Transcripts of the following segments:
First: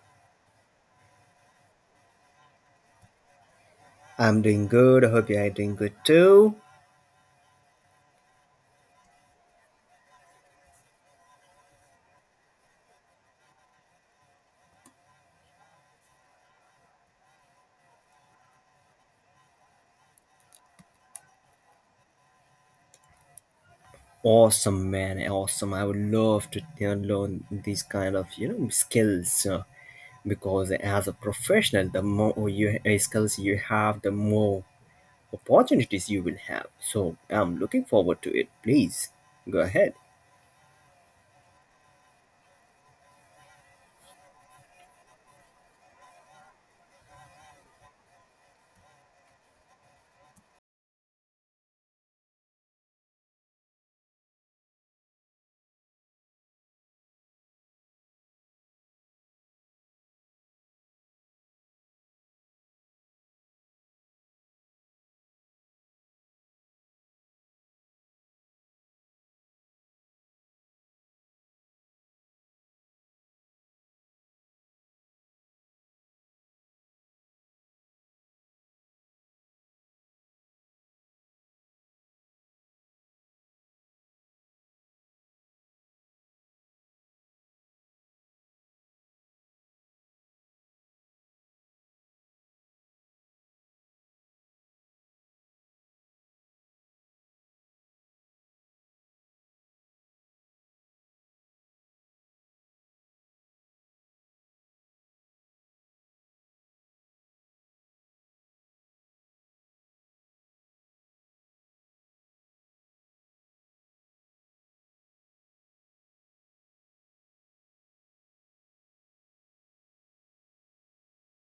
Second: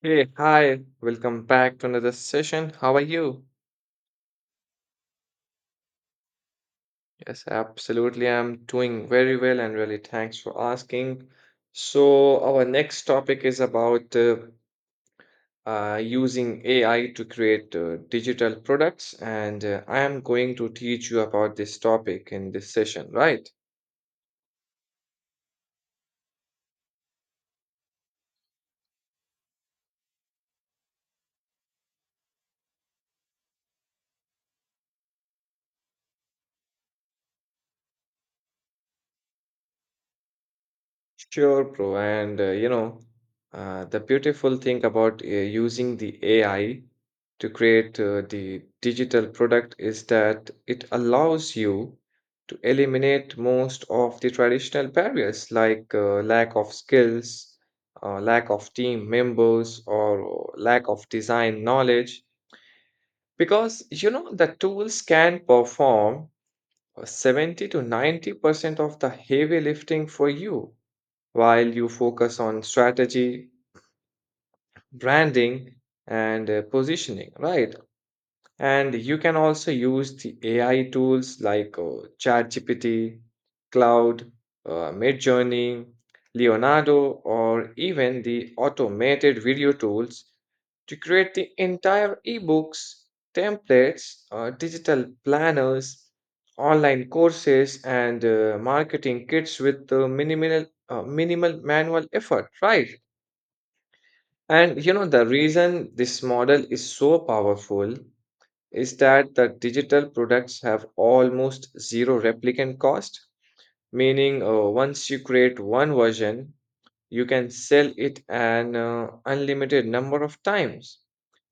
Hey, hi, welcome back to another session. How are you? I'm doing good. I hope you are doing good too. Yes, absolutely. I'm doing very well and really thanks for asking. So, our next topic is about using AI to create digital products, and I am going to teach you about this topic in this session, right? Awesome, man. Awesome. I would love to learn these kind of skills because as a professional, the more you skills you have, the more opportunities you will have. So I'm looking forward to it. Please go ahead. Sure, bro. And you know, the beautiful thing about using the AI to create the digital product is that it allows you to eliminate most of the traditional barriers like lack of skills, lack of team members, or lack of design knowledge. Because you know, the tools can perform 70 to 90% of the heavy lifting for you while you focus on strategy, branding, and positioning, right? And you can also use the AI tools like ChatGPT, Cloud, Midjourney, Leonardo, or even the automated video tools to create the entire ebooks, templates, digital planners, online courses, and marketing kits with minimal manual effort, right? And you know, the reason this model is so powerful is that the digital products have almost zero replicant cost, meaning once you create one version, you can sell it an unlimited number of times,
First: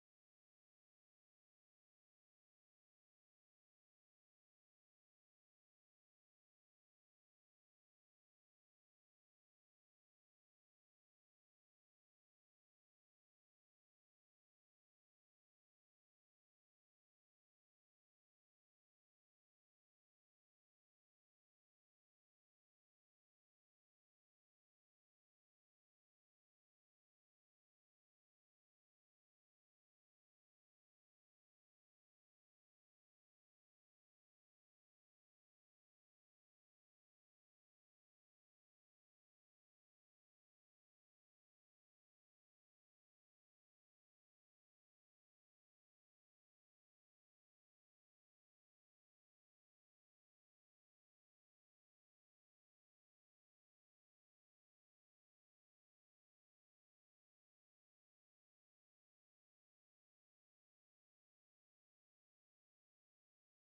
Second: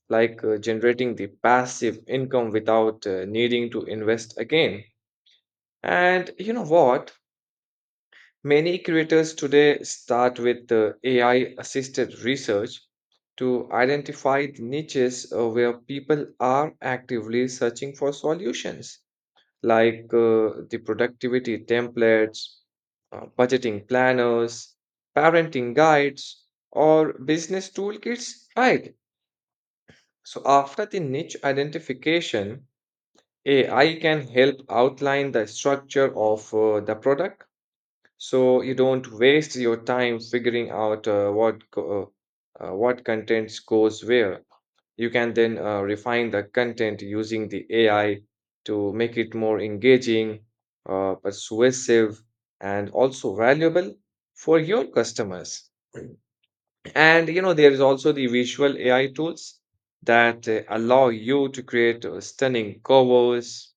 like generating the passive income without needing to invest again. And you know what? Many creators today start with AI assisted research to identify the niches where people are actively searching for solutions, like the productivity templates, budgeting planners, parenting guides, or business toolkits, right? So, after the niche identification, AI can help outline the structure of the product so you don't waste your time figuring out what contents goes where. You can then refine the content using the AI to make it more engaging, persuasive, and also valuable for your customers. And you know, there is also the visual AI tools that allow you to create stunning covers,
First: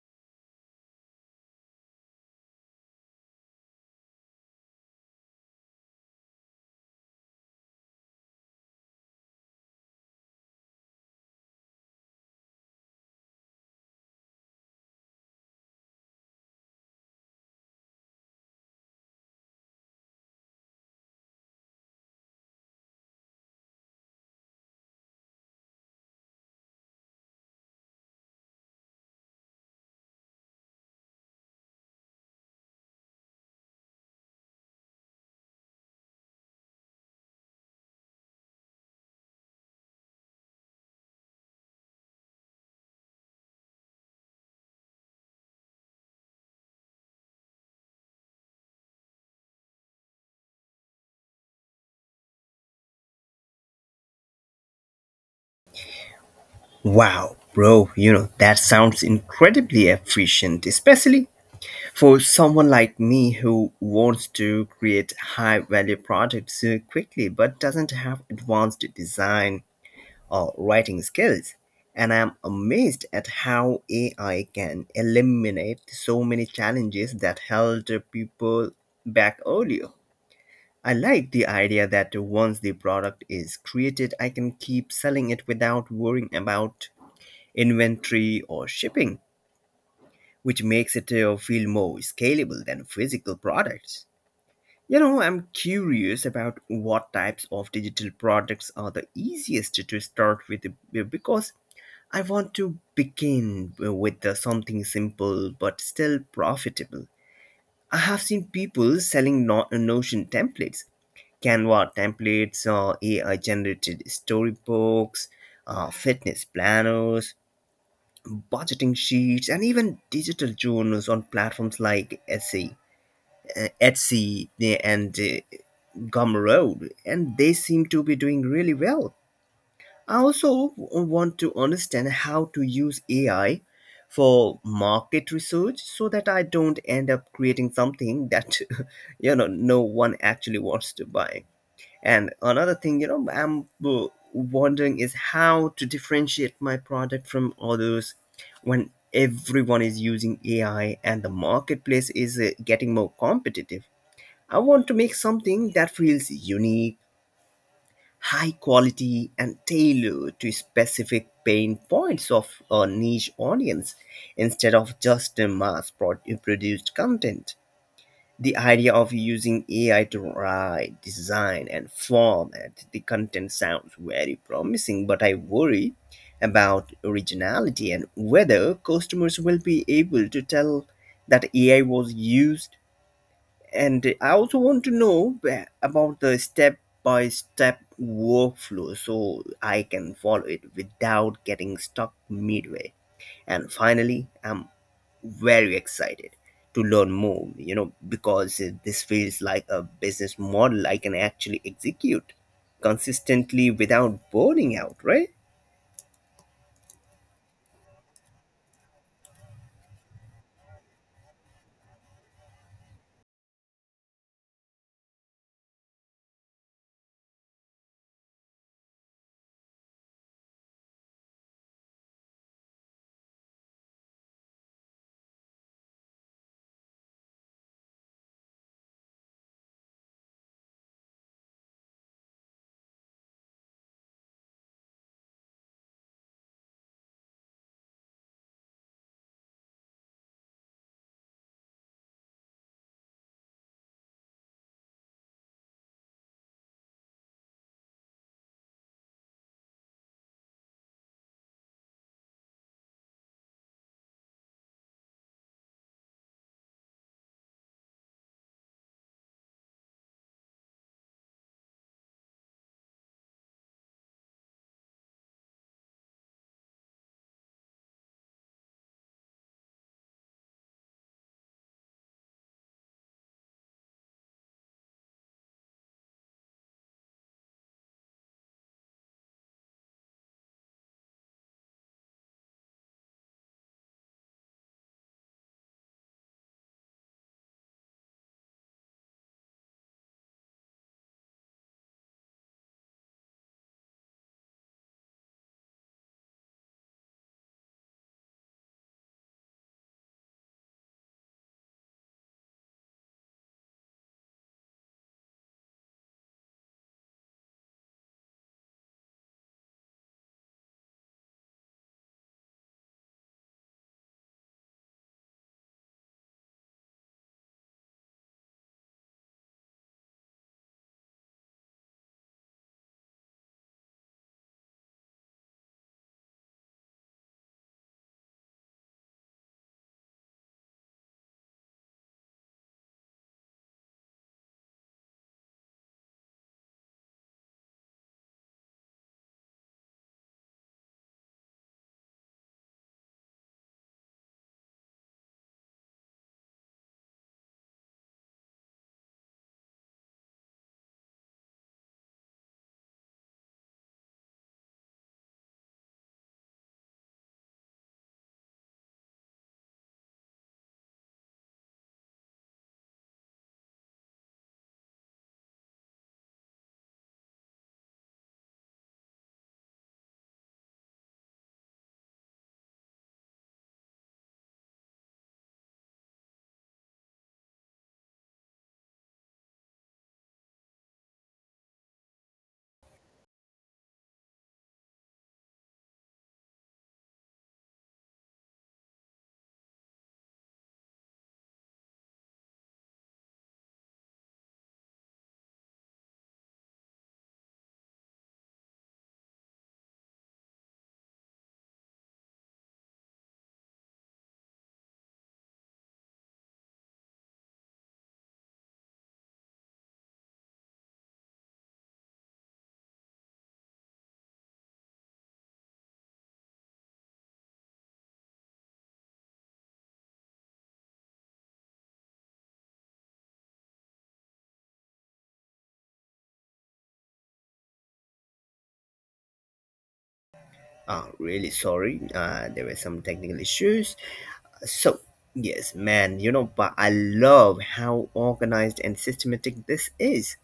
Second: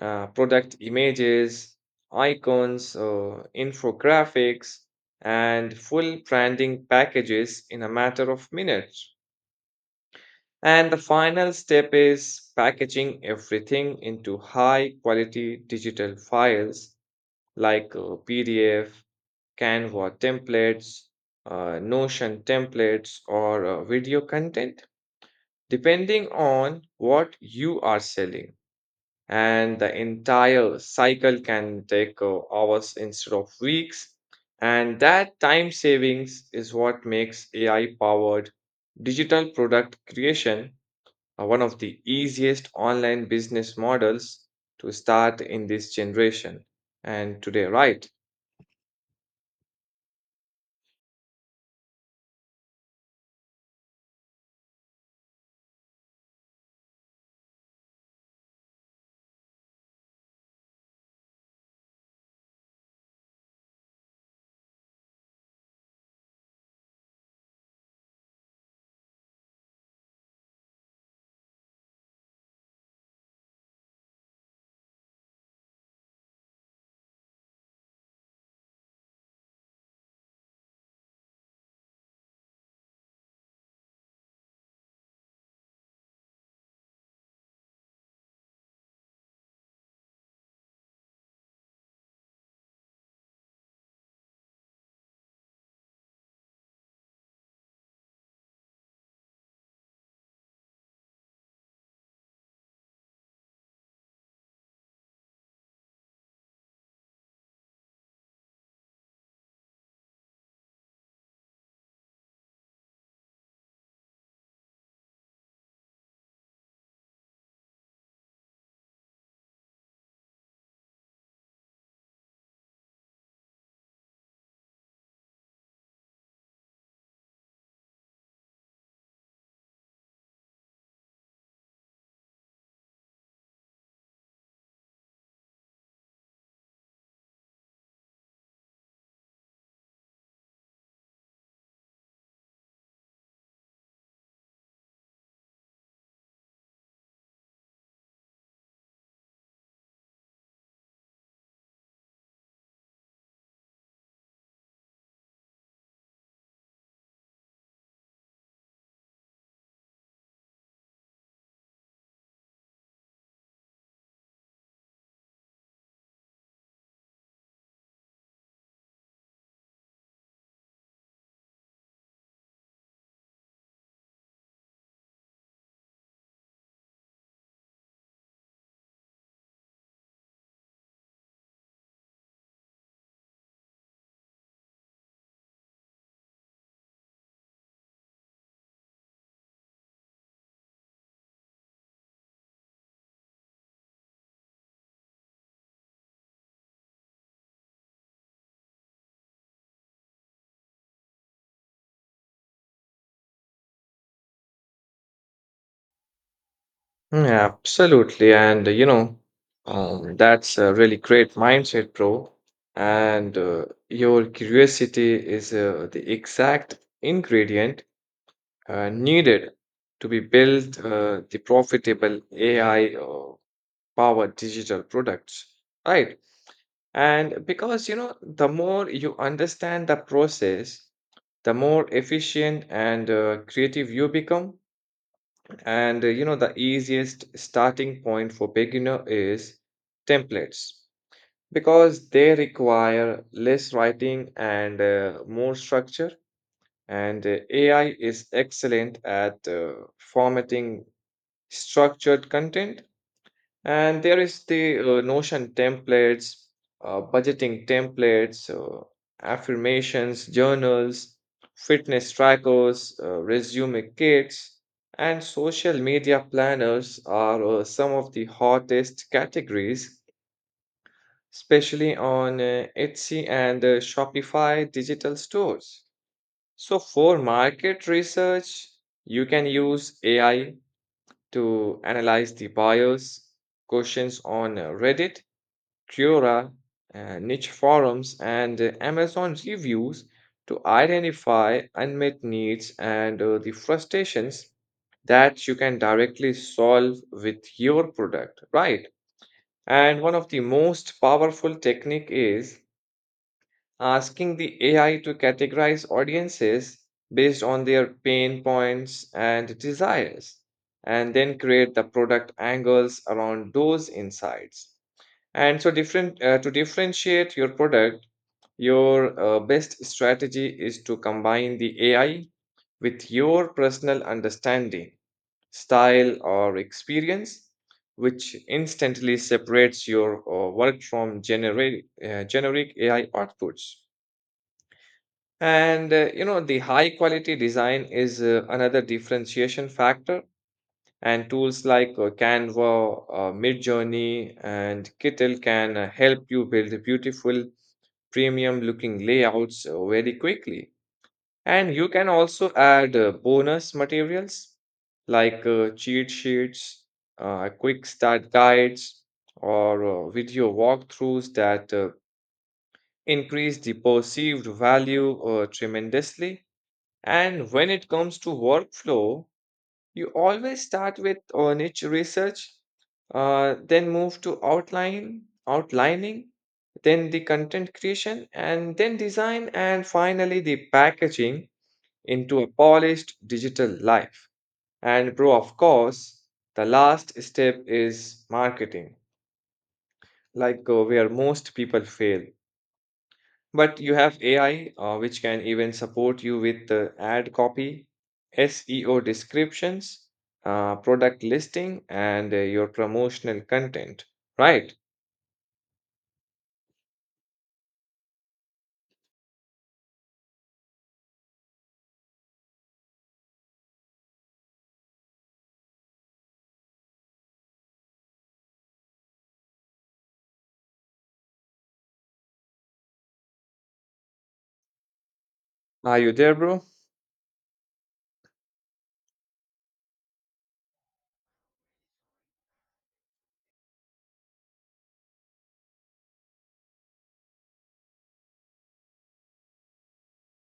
product images, icons, infographics, and full branding packages in a matter of minutes. And the final step is packaging everything into high quality digital files like PDF, Canva templates, Notion templates, or video content, depending on what you are selling. And the entire cycle can take hours instead of weeks. And that time savings is what makes AI powered digital product creation one of the easiest online business models to start in this generation and today, right? Wow, bro. You know, that sounds incredibly efficient, especially for someone like me who wants to create high value products quickly but doesn't have advanced design or writing skills, and I'm amazed at how AI can eliminate so many challenges that held people back earlier. I like the idea that once the product is created, I can keep selling it without worrying about inventory or shipping, which makes it feel more scalable than physical products. You know, I'm curious about what types of digital products are the easiest to start with because I want to begin with the something simple but still profitable. I have seen people selling Notion templates, Canva templates, AI generated storybooks, fitness planners, budgeting sheets, and even digital journals on platforms like Etsy and Gumroad, and they seem to be doing really well. I also want to understand how to use AI for market research so that I don't end up creating something that no one actually wants to buy. And another thing, you know, I'm wondering is how to differentiate my product from others when everyone is using AI and the marketplace is getting more competitive. I want to make something that feels unique, high quality, and tailored to specific pain points of a niche audience instead of just a produced content. The idea of using AI to write, design, and format the content sounds very promising, but I worry about originality and whether customers will be able to tell that AI was used, and I also want to know about the step by step workflow so I can follow it without getting stuck midway. And finally, I'm very excited to learn more, you know, because this feels like a business model I can actually execute consistently without burning out, right? Mm, absolutely. And you know, that's a really great mindset, bro. And your curiosity is the exact ingredient needed to be built the profitable AI powered digital products, right? And because you know, the more you understand the process, the more efficient and creative you become. And you know, the easiest starting point for beginner is templates because they require less writing and more structure. And AI is excellent at formatting structured content, and there is the notion templates, budgeting templates, affirmations journals, fitness trackers, resume kits, and social media planners are some of the hottest categories, especially on etsy and shopify digital stores. So, for market research, you can use AI to analyze the bios, questions on Reddit, Quora, niche forums, and Amazon reviews to identify unmet needs and the frustrations that you can directly solve with your product, right? And one of the most powerful technique is asking the AI to categorize audiences based on their pain points and desires, and then create the product angles around those insights. And so, different to differentiate your product, your best strategy is to combine the AI with your personal understanding, style, or experience. Which instantly separates your work from generic AI outputs. And you know, the high quality design is another differentiation factor. And tools like Canva, Midjourney, and Kittle can help you build beautiful, premium looking layouts very quickly. And you can also add bonus materials like cheat sheets, quick start guides, or video walkthroughs that increase the perceived value tremendously. And when it comes to workflow, you always start with niche research, then move to outline, outlining, then the content creation, and then design, and finally the packaging into a polished digital life. And bro, of course, the last step is marketing, like where most people fail. But you have AI, which can even support you with the ad copy, SEO descriptions, product listing, and your promotional content. Right? Are you there, bro? Really sorry. There were some technical issues. So, yes, man, you know, but I love how organized and systematic this is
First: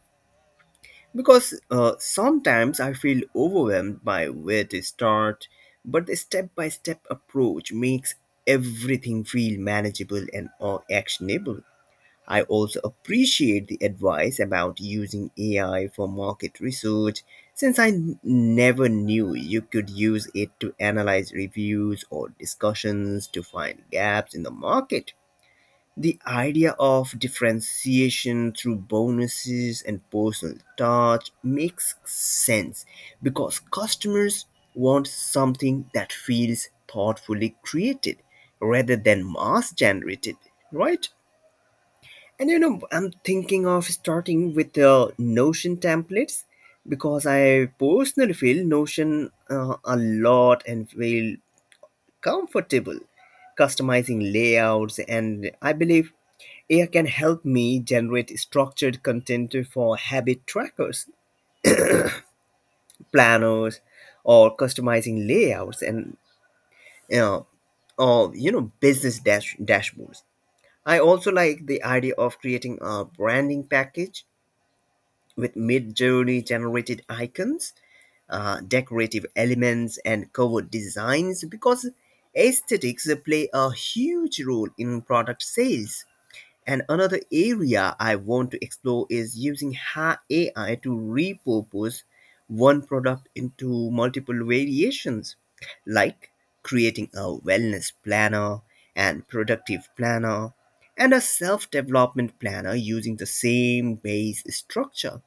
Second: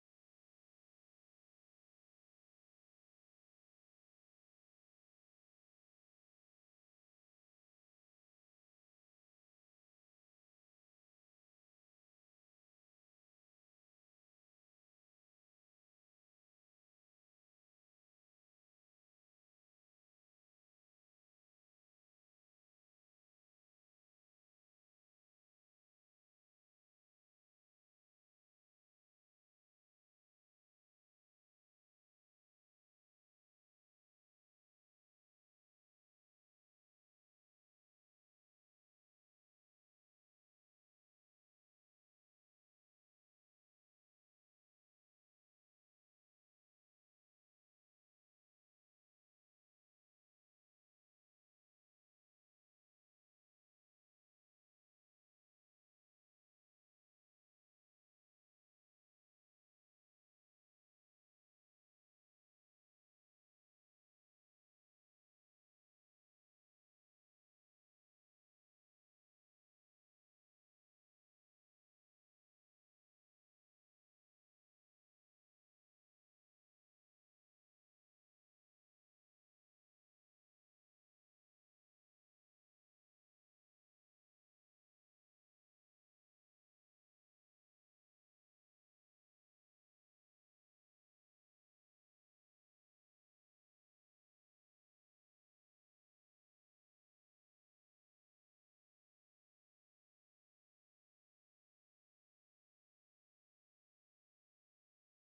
because sometimes I feel overwhelmed by where to start, but the step by step approach makes everything feel manageable and actionable. I also appreciate the advice about using AI for market research, since I never knew you could use it to analyze reviews or discussions to find gaps in the market. The idea of differentiation through bonuses and personal touch makes sense because customers want something that feels thoughtfully created rather than mass generated, right? And you know, I'm thinking of starting with the Notion templates because I personally feel Notion a lot and feel comfortable customizing layouts. And I believe AI can help me generate structured content for habit trackers, planners, or customizing layouts and you know, business dashboards. I also like the idea of creating a branding package with mid-journey generated icons, decorative elements, and cover designs because aesthetics play a huge role in product sales. And another area I want to explore is using AI to repurpose one product into multiple variations, like creating a wellness planner and productive planner and a self development planner using the same base structure.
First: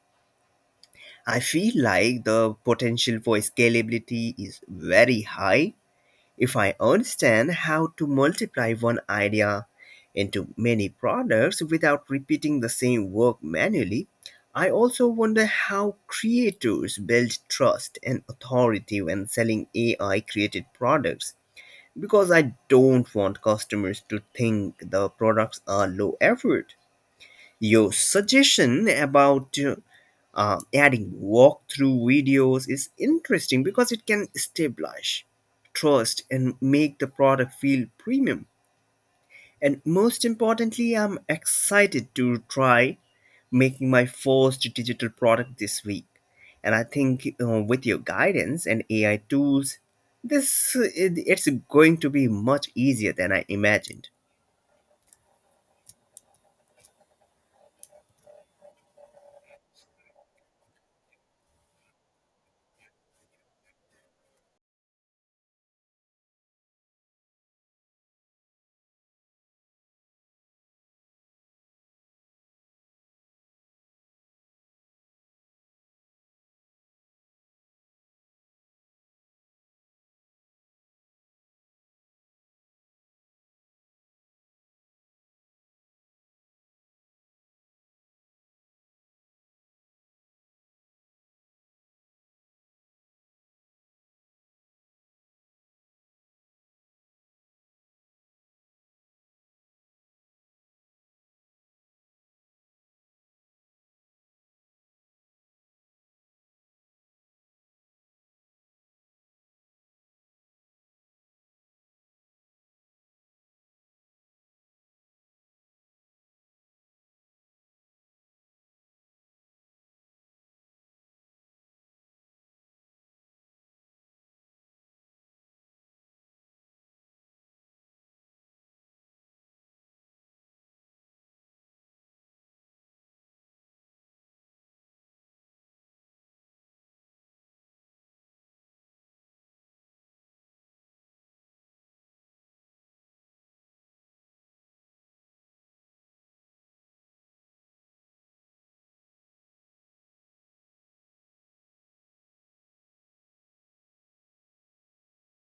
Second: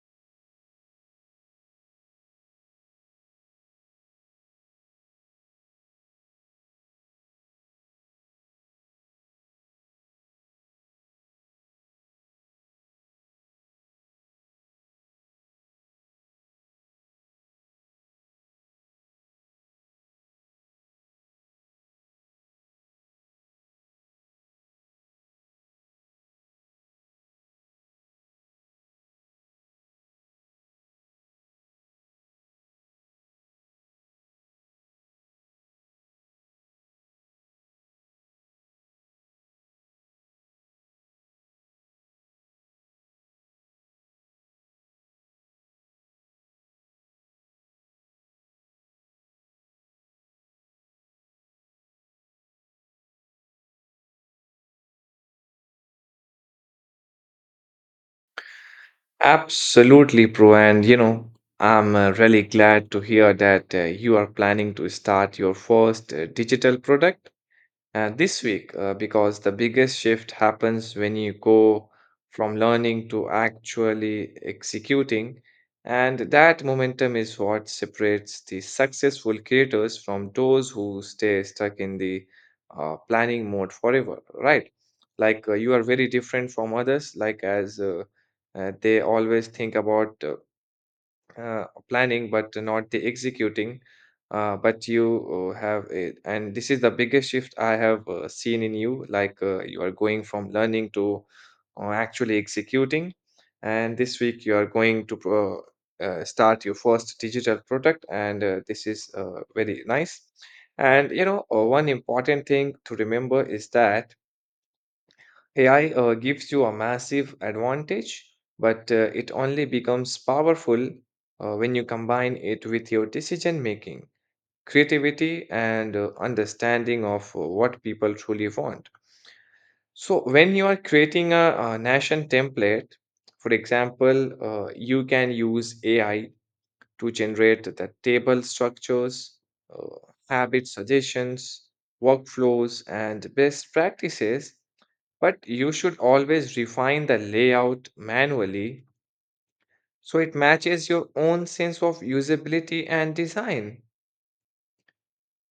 I feel like the potential for scalability is very high if I understand how to multiply one idea into many products without repeating the same work manually. I also wonder how creators build trust and authority when selling AI created products because I don't want customers to think the products are low effort. Your suggestion about adding walkthrough videos is interesting because it can establish trust and make the product feel premium. And most importantly, I'm excited to try making my first digital product this week. And I think with your guidance and AI tools, it's going to be much easier than I imagined. Absolutely, bro. And you know, I'm really glad to hear that you are planning to start your first digital product this week because the biggest shift happens when you go from learning to actually executing. And that momentum is what separates the successful creators from those who stay stuck in the planning mode forever, right? Like you are very different from others, like as they always think about planning but not the executing, but you have it, and this is the biggest shift I have seen in you. Like you are going from learning to actually executing, and this week you are going to start your first digital product, and this is very nice. And you know, one important thing to remember is that AI gives you a massive advantage, but it only becomes powerful when you combine it with your decision making, creativity, and understanding of what people truly want. So, when you are creating a nation template, for example, you can use AI to generate the table structures, uh, habit suggestions, workflows, and best practices, but you should always refine the layout manually so it matches your own sense of usability and design.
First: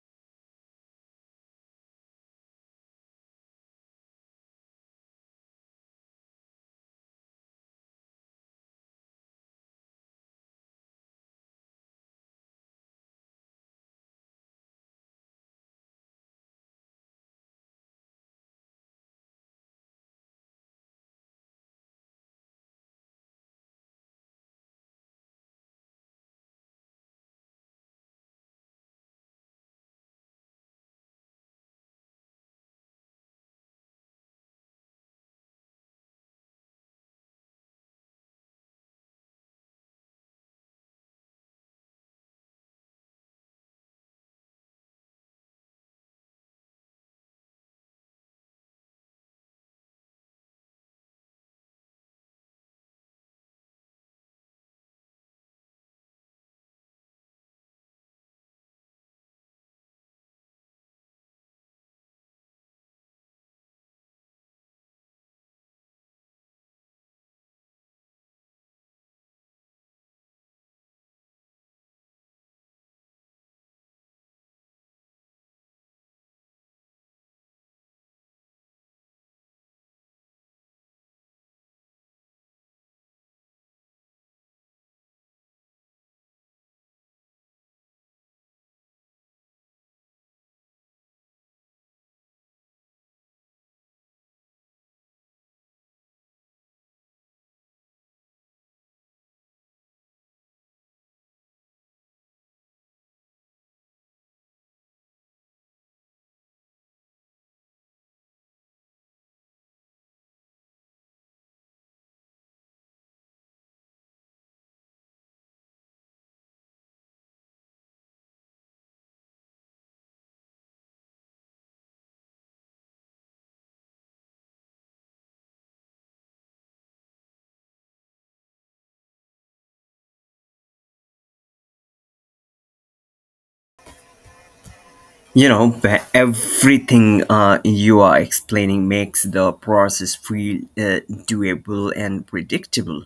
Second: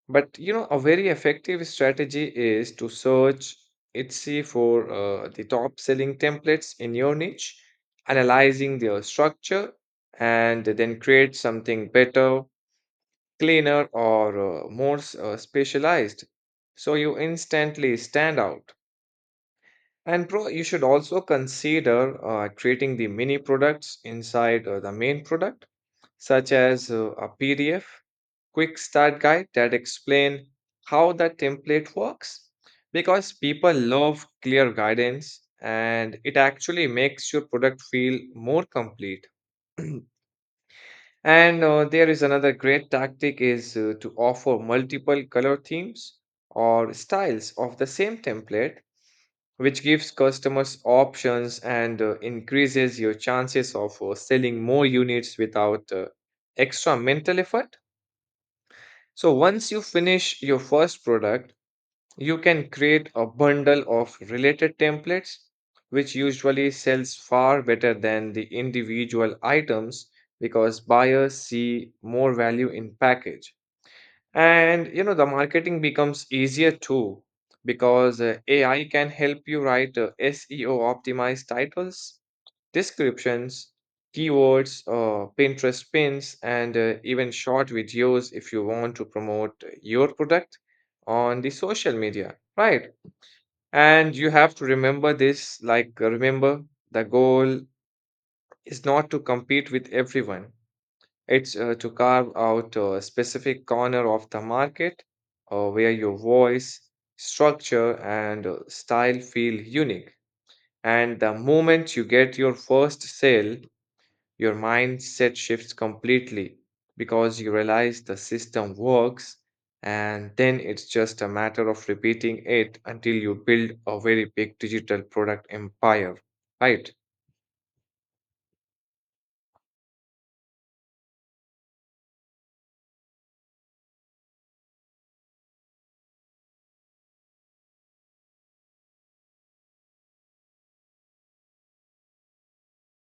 But you know, a very effective strategy is to search Etsy for the top selling templates in your niche, analyzing their structure, and then create something better, cleaner, or specialized. So you instantly stand out. And pro, you should also consider creating the mini products inside the main product, such as a PDF quick start guide that explain how the template works, because people love clear guidance and it actually makes your product feel more complete. And there is another great tactic is to offer multiple color themes or styles of the same template, which gives customers options and increases your chances of selling more units without extra mental effort. So, once you finish your first product, you can create a bundle of related templates, which usually sells far better than the individual items because buyers see more value in package. And you know, the marketing becomes easier too because AI can help you write SEO optimized titles, descriptions, keywords, Pinterest pins, and even short videos if you want to promote your product on the social media, right? And you have to remember this, like, remember the goal is not to compete with everyone, it's to carve out a specific corner of the market where your voice, structure, and style feel unique. And the moment you get your first sale, your mindset shifts completely because you realize the system works, and then it's just a matter of repeating it until you build a very big digital product empire, right? You know, everything you are explaining makes the process feel doable and predictable,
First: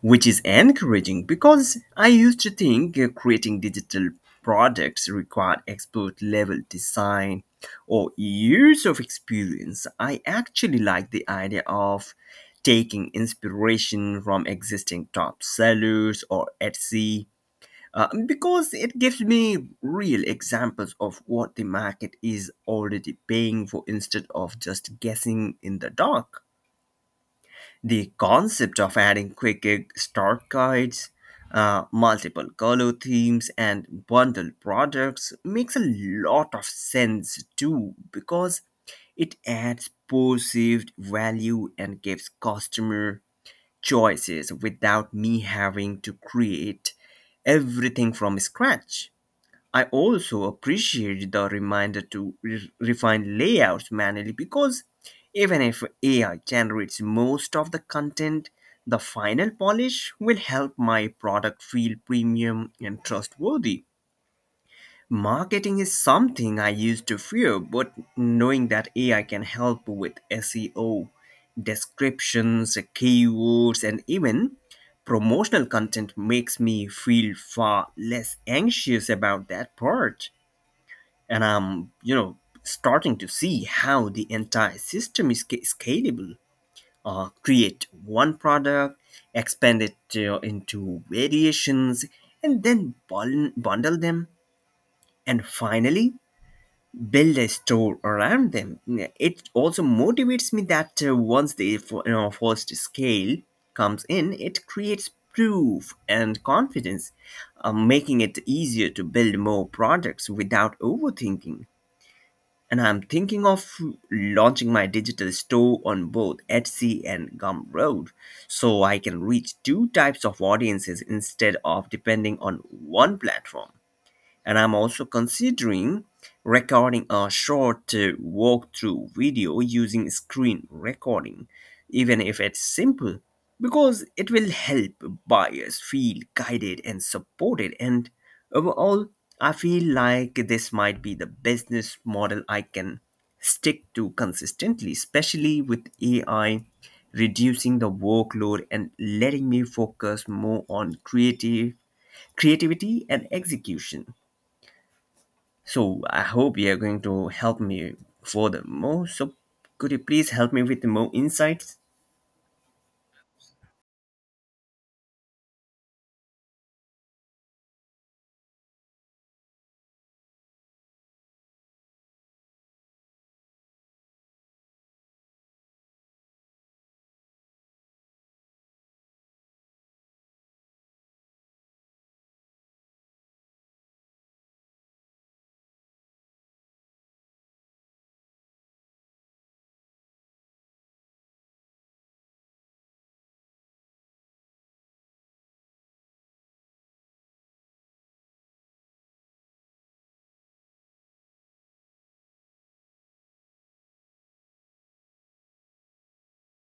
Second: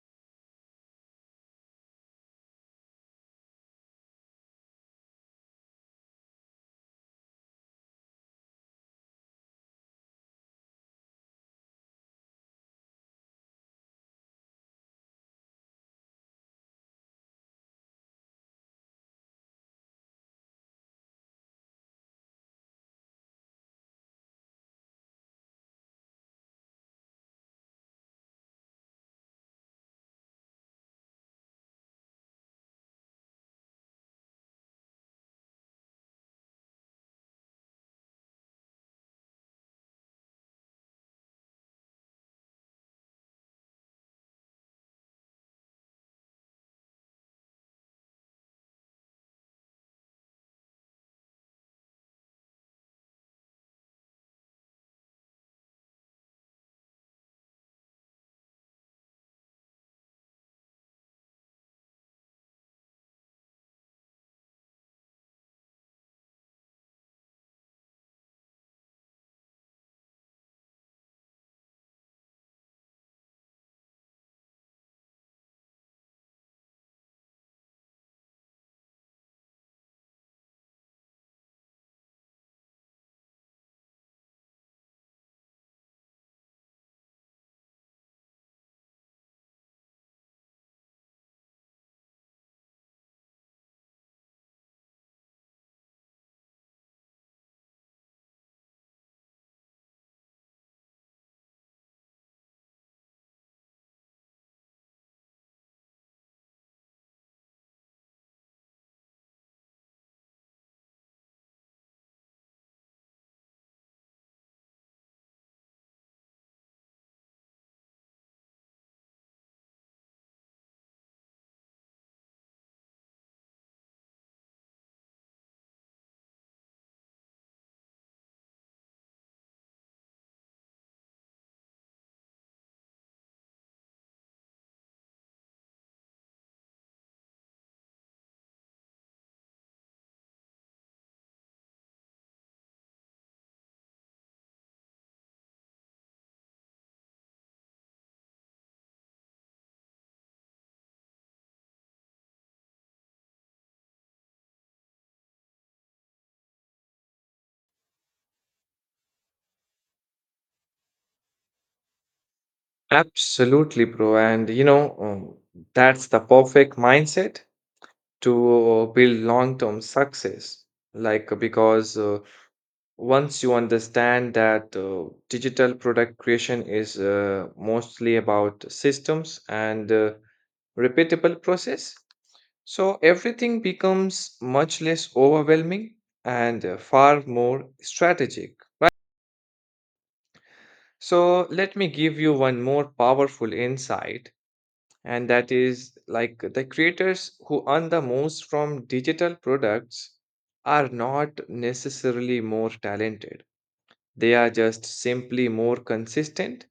which is encouraging because I used to think creating digital products required expert level design or years of experience. I actually like the idea of taking inspiration from existing top sellers or Etsy because it gives me real examples of what the market is already paying for instead of just guessing in the dark. The concept of adding quick start guides, multiple color themes, and bundled products makes a lot of sense too because it adds perceived value and gives customer choices without me having to create everything from scratch. I also appreciate the reminder to refine layouts manually because even if AI generates most of the content, the final polish will help my product feel premium and trustworthy. Marketing is something I used to fear, but knowing that AI can help with SEO, descriptions, keywords, and even promotional content makes me feel far less anxious about that part. And I'm, you know, starting to see how the entire system is scalable. Create one product, expand it into variations, and then bundle them, and finally build a store around them. It also motivates me that once the first scale comes in, it creates proof and confidence, making it easier to build more products without overthinking. And I'm thinking of launching my digital store on both Etsy and Gumroad, so I can reach two types of audiences instead of depending on one platform. And I'm also considering recording a short walkthrough video using screen recording, even if it's simple, because it will help buyers feel guided and supported. And overall, I feel like this might be the business model I can stick to consistently, especially with AI reducing the workload and letting me focus more on creative creativity and execution. So I hope you are going to help me furthermore. So could you please help me with more insights? Absolutely, bro. And you know, that's the perfect mindset to build long-term success. Because once you understand that digital product creation is mostly about systems and repeatable process, so everything becomes much less overwhelming and far more strategic. So, let me give you one more powerful insight, and that is, like, the creators who earn the most from digital products are not necessarily more talented, they are just simply more consistent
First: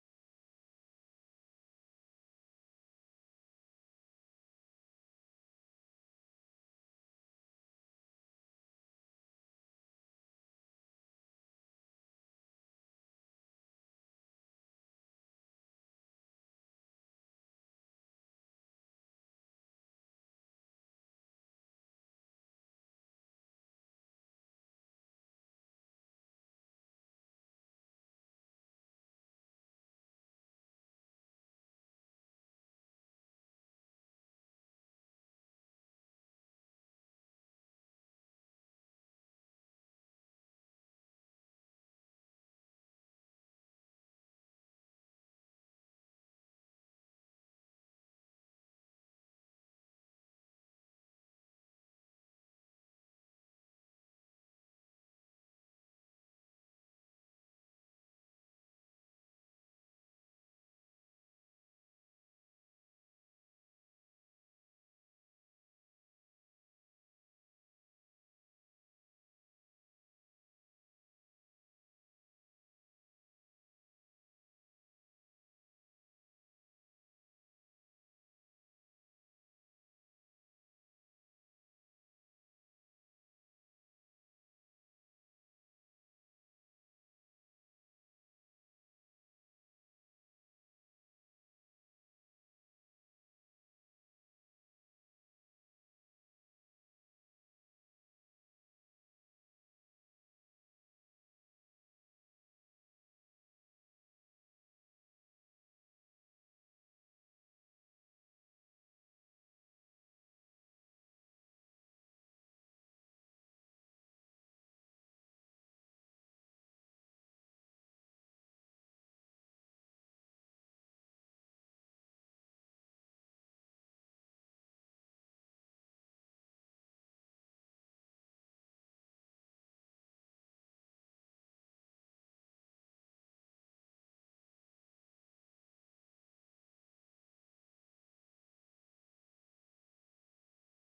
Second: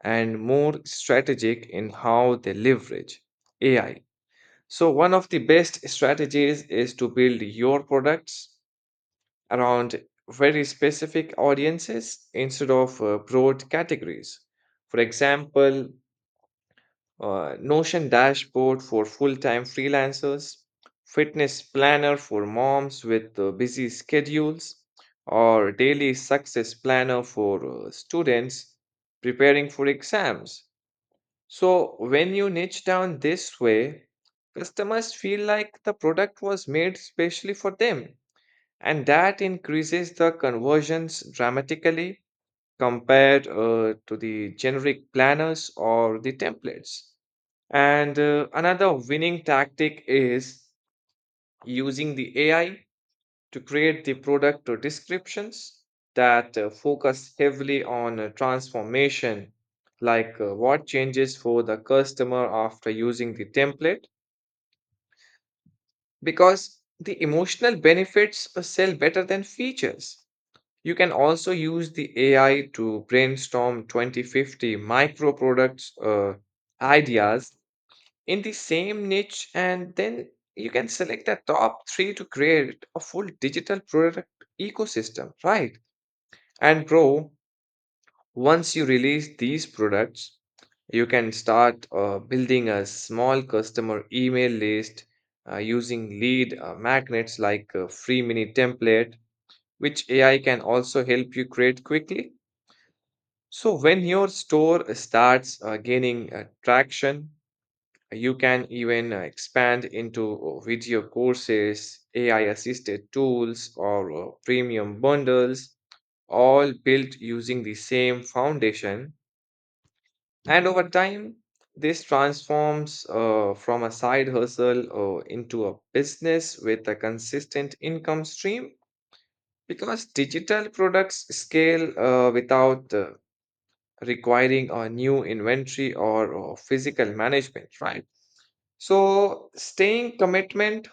and more strategic in how they leverage AI. So, one of the best strategies is to build your products around very specific audiences instead of broad categories. For example, Notion dashboard for full time freelancers, fitness planner for moms with busy schedules, or daily success planner for students preparing for exams. So, when you niche down this way, customers feel like the product was made specially for them, and that increases the conversions dramatically compared to the generic planners or the templates. And another winning tactic is using the AI to create the product or descriptions that focus heavily on transformation, like what changes for the customer after using the template, because the emotional benefits sell better than features. You can also use the AI to brainstorm 2050 micro products ideas in the same niche, and then you can select the top three to create a full digital product ecosystem, right? And bro, once you release these products, you can start building a small customer email list using lead magnets like a free mini template, which AI can also help you create quickly. So when your store starts gaining traction, you can even expand into video courses, AI assisted tools, or premium bundles, all built using the same foundation. And over time, this transforms from a side hustle into a business with a consistent income stream, because digital products scale without requiring a new inventory or physical management, right? So, staying commitment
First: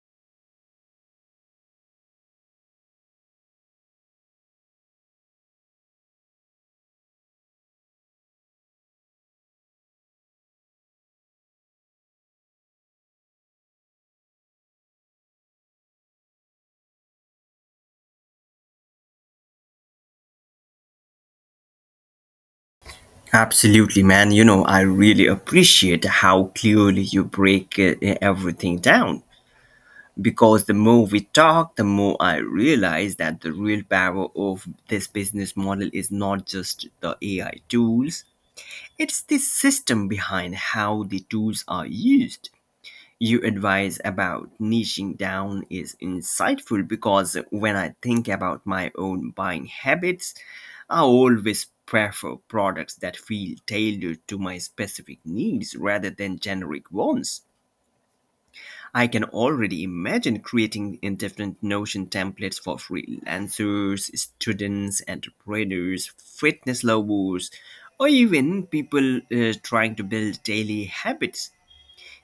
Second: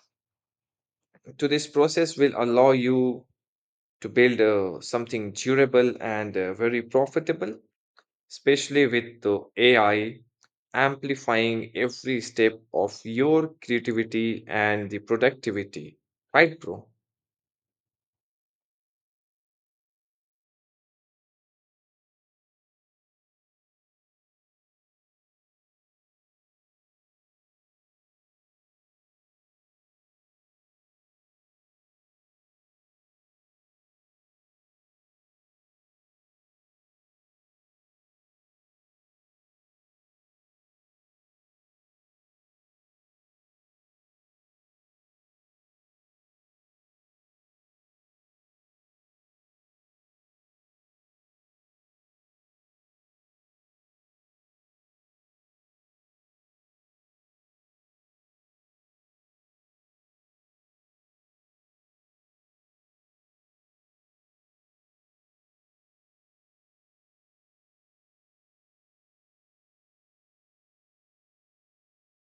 to this process will allow you to build something durable and very profitable, especially with the AI amplifying every step of your creativity and the productivity. Right, bro? Absolutely, man. You know, I really appreciate how clearly you break everything down. Because the more we talk, the more I realize that the real power of this business model is not just the AI tools, it's the system behind how the tools are used. Your advice about niching down is insightful because when I think about my own buying habits, I always prefer products that feel tailored to my specific needs rather than generic ones. I can already imagine creating in different Notion templates for freelancers, students, entrepreneurs, fitness lovers, or even people trying to build daily habits.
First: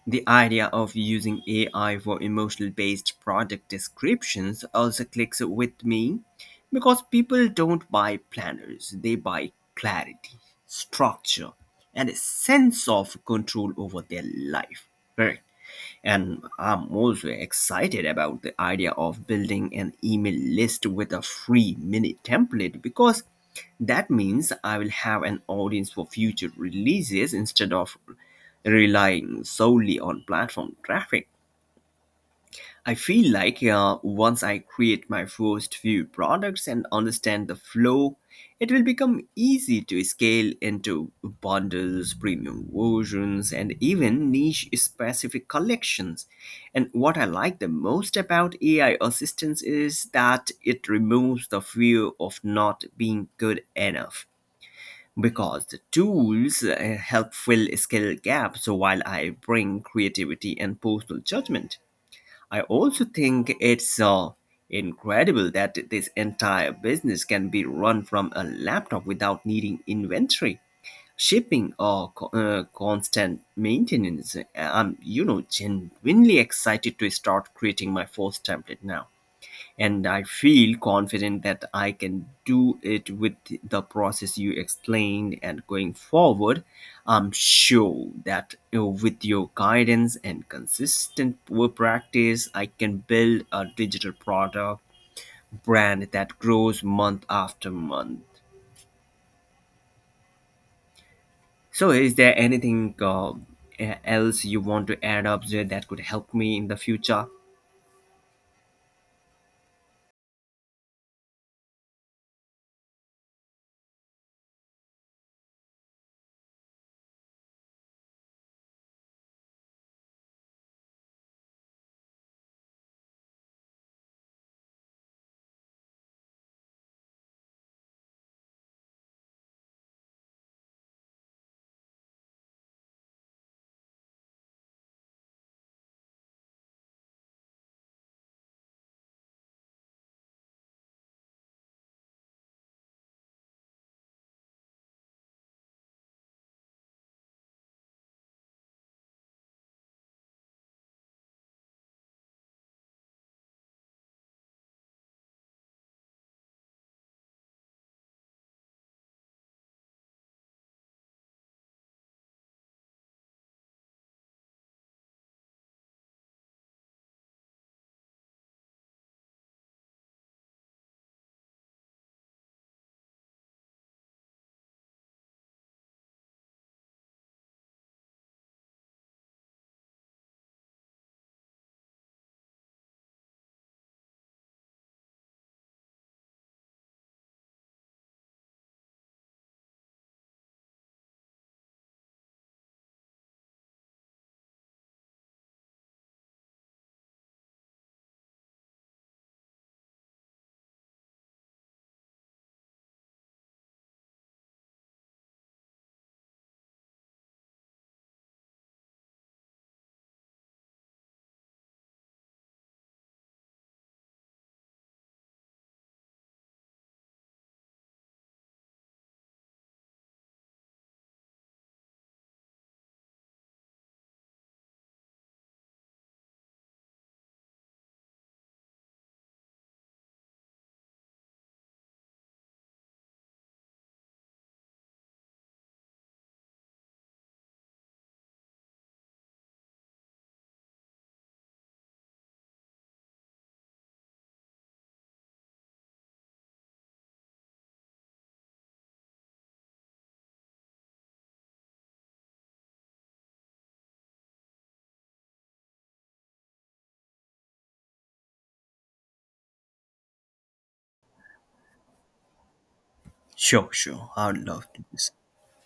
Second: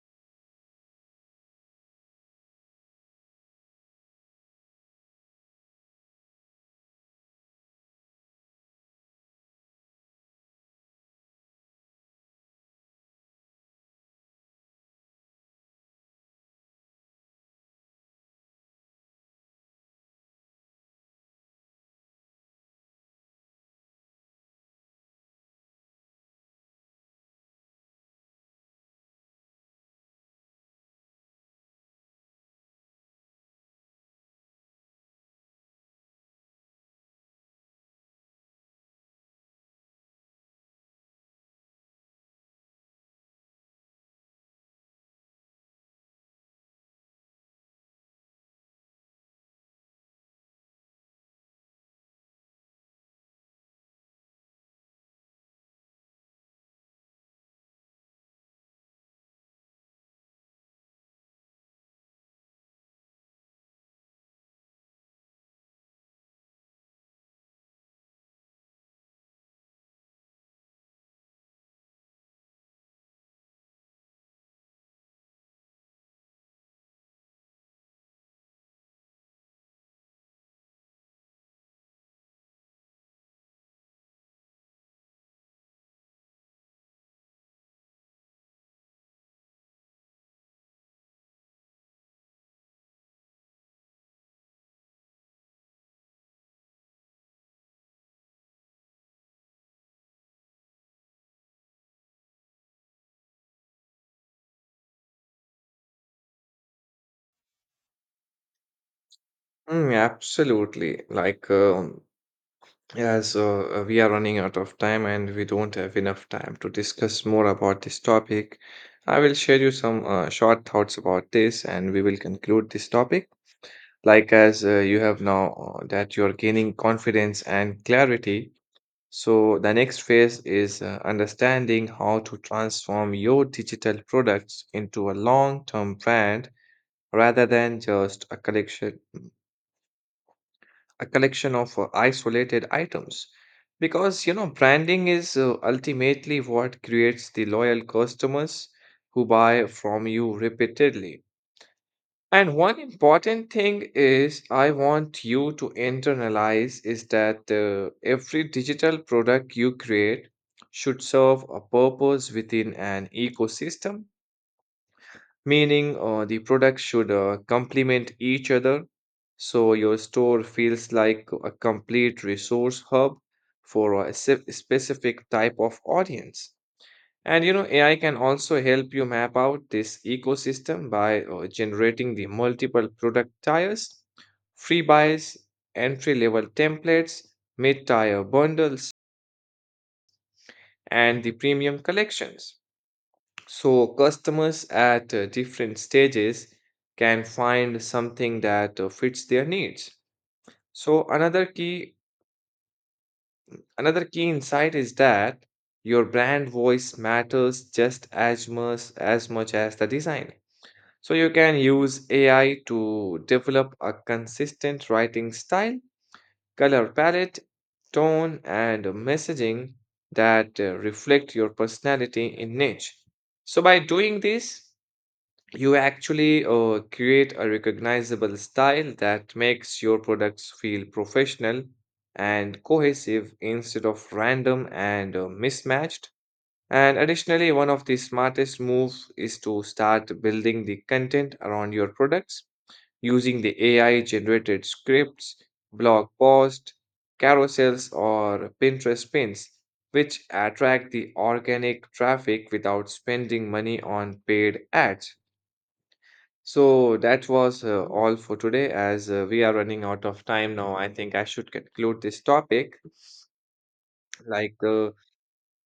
The idea of using AI for emotional based product descriptions also clicks with me because people don't buy planners, they buy clarity, structure, and a sense of control over their life. Correct. And I'm also excited about the idea of building an email list with a free mini template because that means I will have an audience for future releases instead of relying solely on platform traffic. I feel like once I create my first few products and understand the flow, it will become easy to scale into bundles, premium versions, and even niche specific collections. And what I like the most about AI assistance is that it removes the fear of not being good enough because the tools help fill skill gaps while I bring creativity and personal judgment. I also think it's incredible that this entire business can be run from a laptop without needing inventory, shipping, or constant maintenance. I'm, you know, genuinely excited to start creating my first template now, and I feel confident that I can do it with the process you explained. And going forward, I'm sure that, you know, with your guidance and consistent work practice, I can build a digital product brand that grows month after month. So, is there anything else you want to add up there that could help me in the future? Mm, absolutely. As we are running out of time and we don't have enough time to discuss more about this topic, I will share you some short thoughts about this and we will conclude this topic. Like as you have now, that you're gaining confidence and clarity. So the next phase is understanding how to transform your digital products into a long-term brand rather than just a collection of isolated items. Because you know, branding is ultimately what creates the loyal customers who buy from you repeatedly. And one important thing is I want you to internalize is that every digital product you create should serve a purpose within an ecosystem, meaning the products should complement each other, so your store feels like a complete resource hub for a specific type of audience. And you know, AI can also help you map out this ecosystem by generating the multiple product tiers, free buys, entry level templates, mid tier bundles, and the premium collections. So, customers at different stages can find something that fits their needs. So, another key insight is that your brand voice matters just as much as much as the design. So you can use AI to develop a consistent writing style, color palette, tone, and messaging that reflect your personality in niche. So by doing this, you actually create a recognizable style that makes your products feel professional and cohesive instead of random and mismatched. And additionally, one of the smartest moves is to start building the content around your products using the AI generated scripts, blog posts, carousels, or Pinterest pins, which attract the organic traffic without spending money on paid ads. So that was all for today, as we are running out of time now. I think I should conclude this topic. Sure, sure. I'd like love to. uh,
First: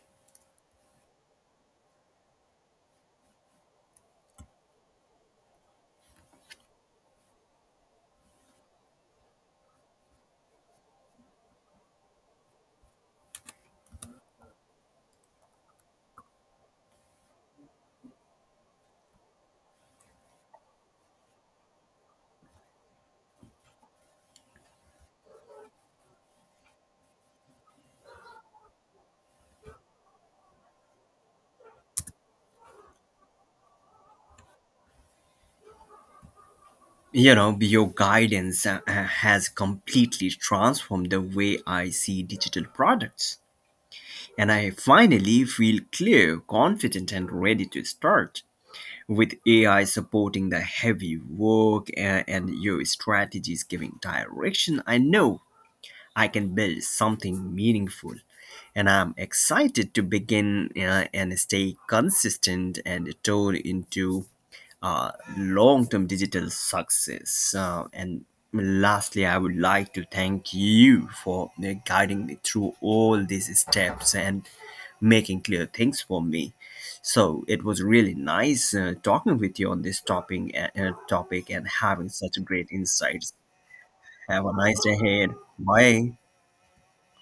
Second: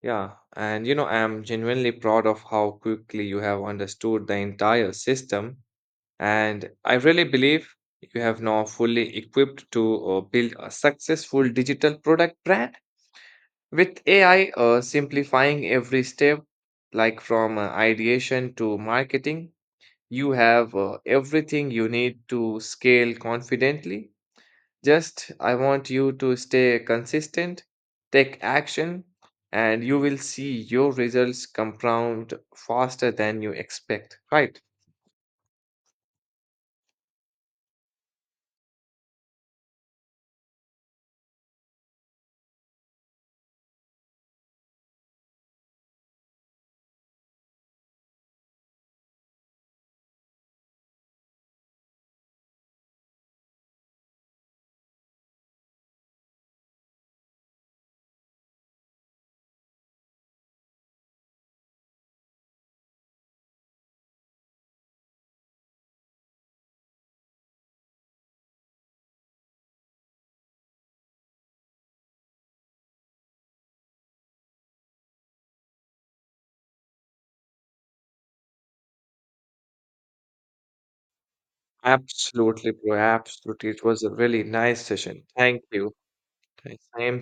Yeah, and you know, I'm genuinely proud of how quickly you have understood the entire system, and I really believe you have now fully equipped to build a successful digital product brand with AI simplifying every step, like from ideation to marketing. You have everything you need to scale confidently. Just I want you to stay consistent, take action, and you will see your results compound faster than you expect. Right. You know, your guidance has completely transformed the way I see digital products, and I finally feel clear, confident, and ready to start. With AI supporting the heavy work and your strategies giving direction, I know I can build something meaningful, and I'm excited to begin and stay consistent and turn into uh, long-term digital success. And lastly, I would like to thank you for guiding me through all these steps and making clear things for me. So it was really nice talking with you on this topic and having such great Absolutely, bro. insights. Absolutely. It was a really Have a nice nice day session. ahead. Thank you. Bye. Thanks. I am too.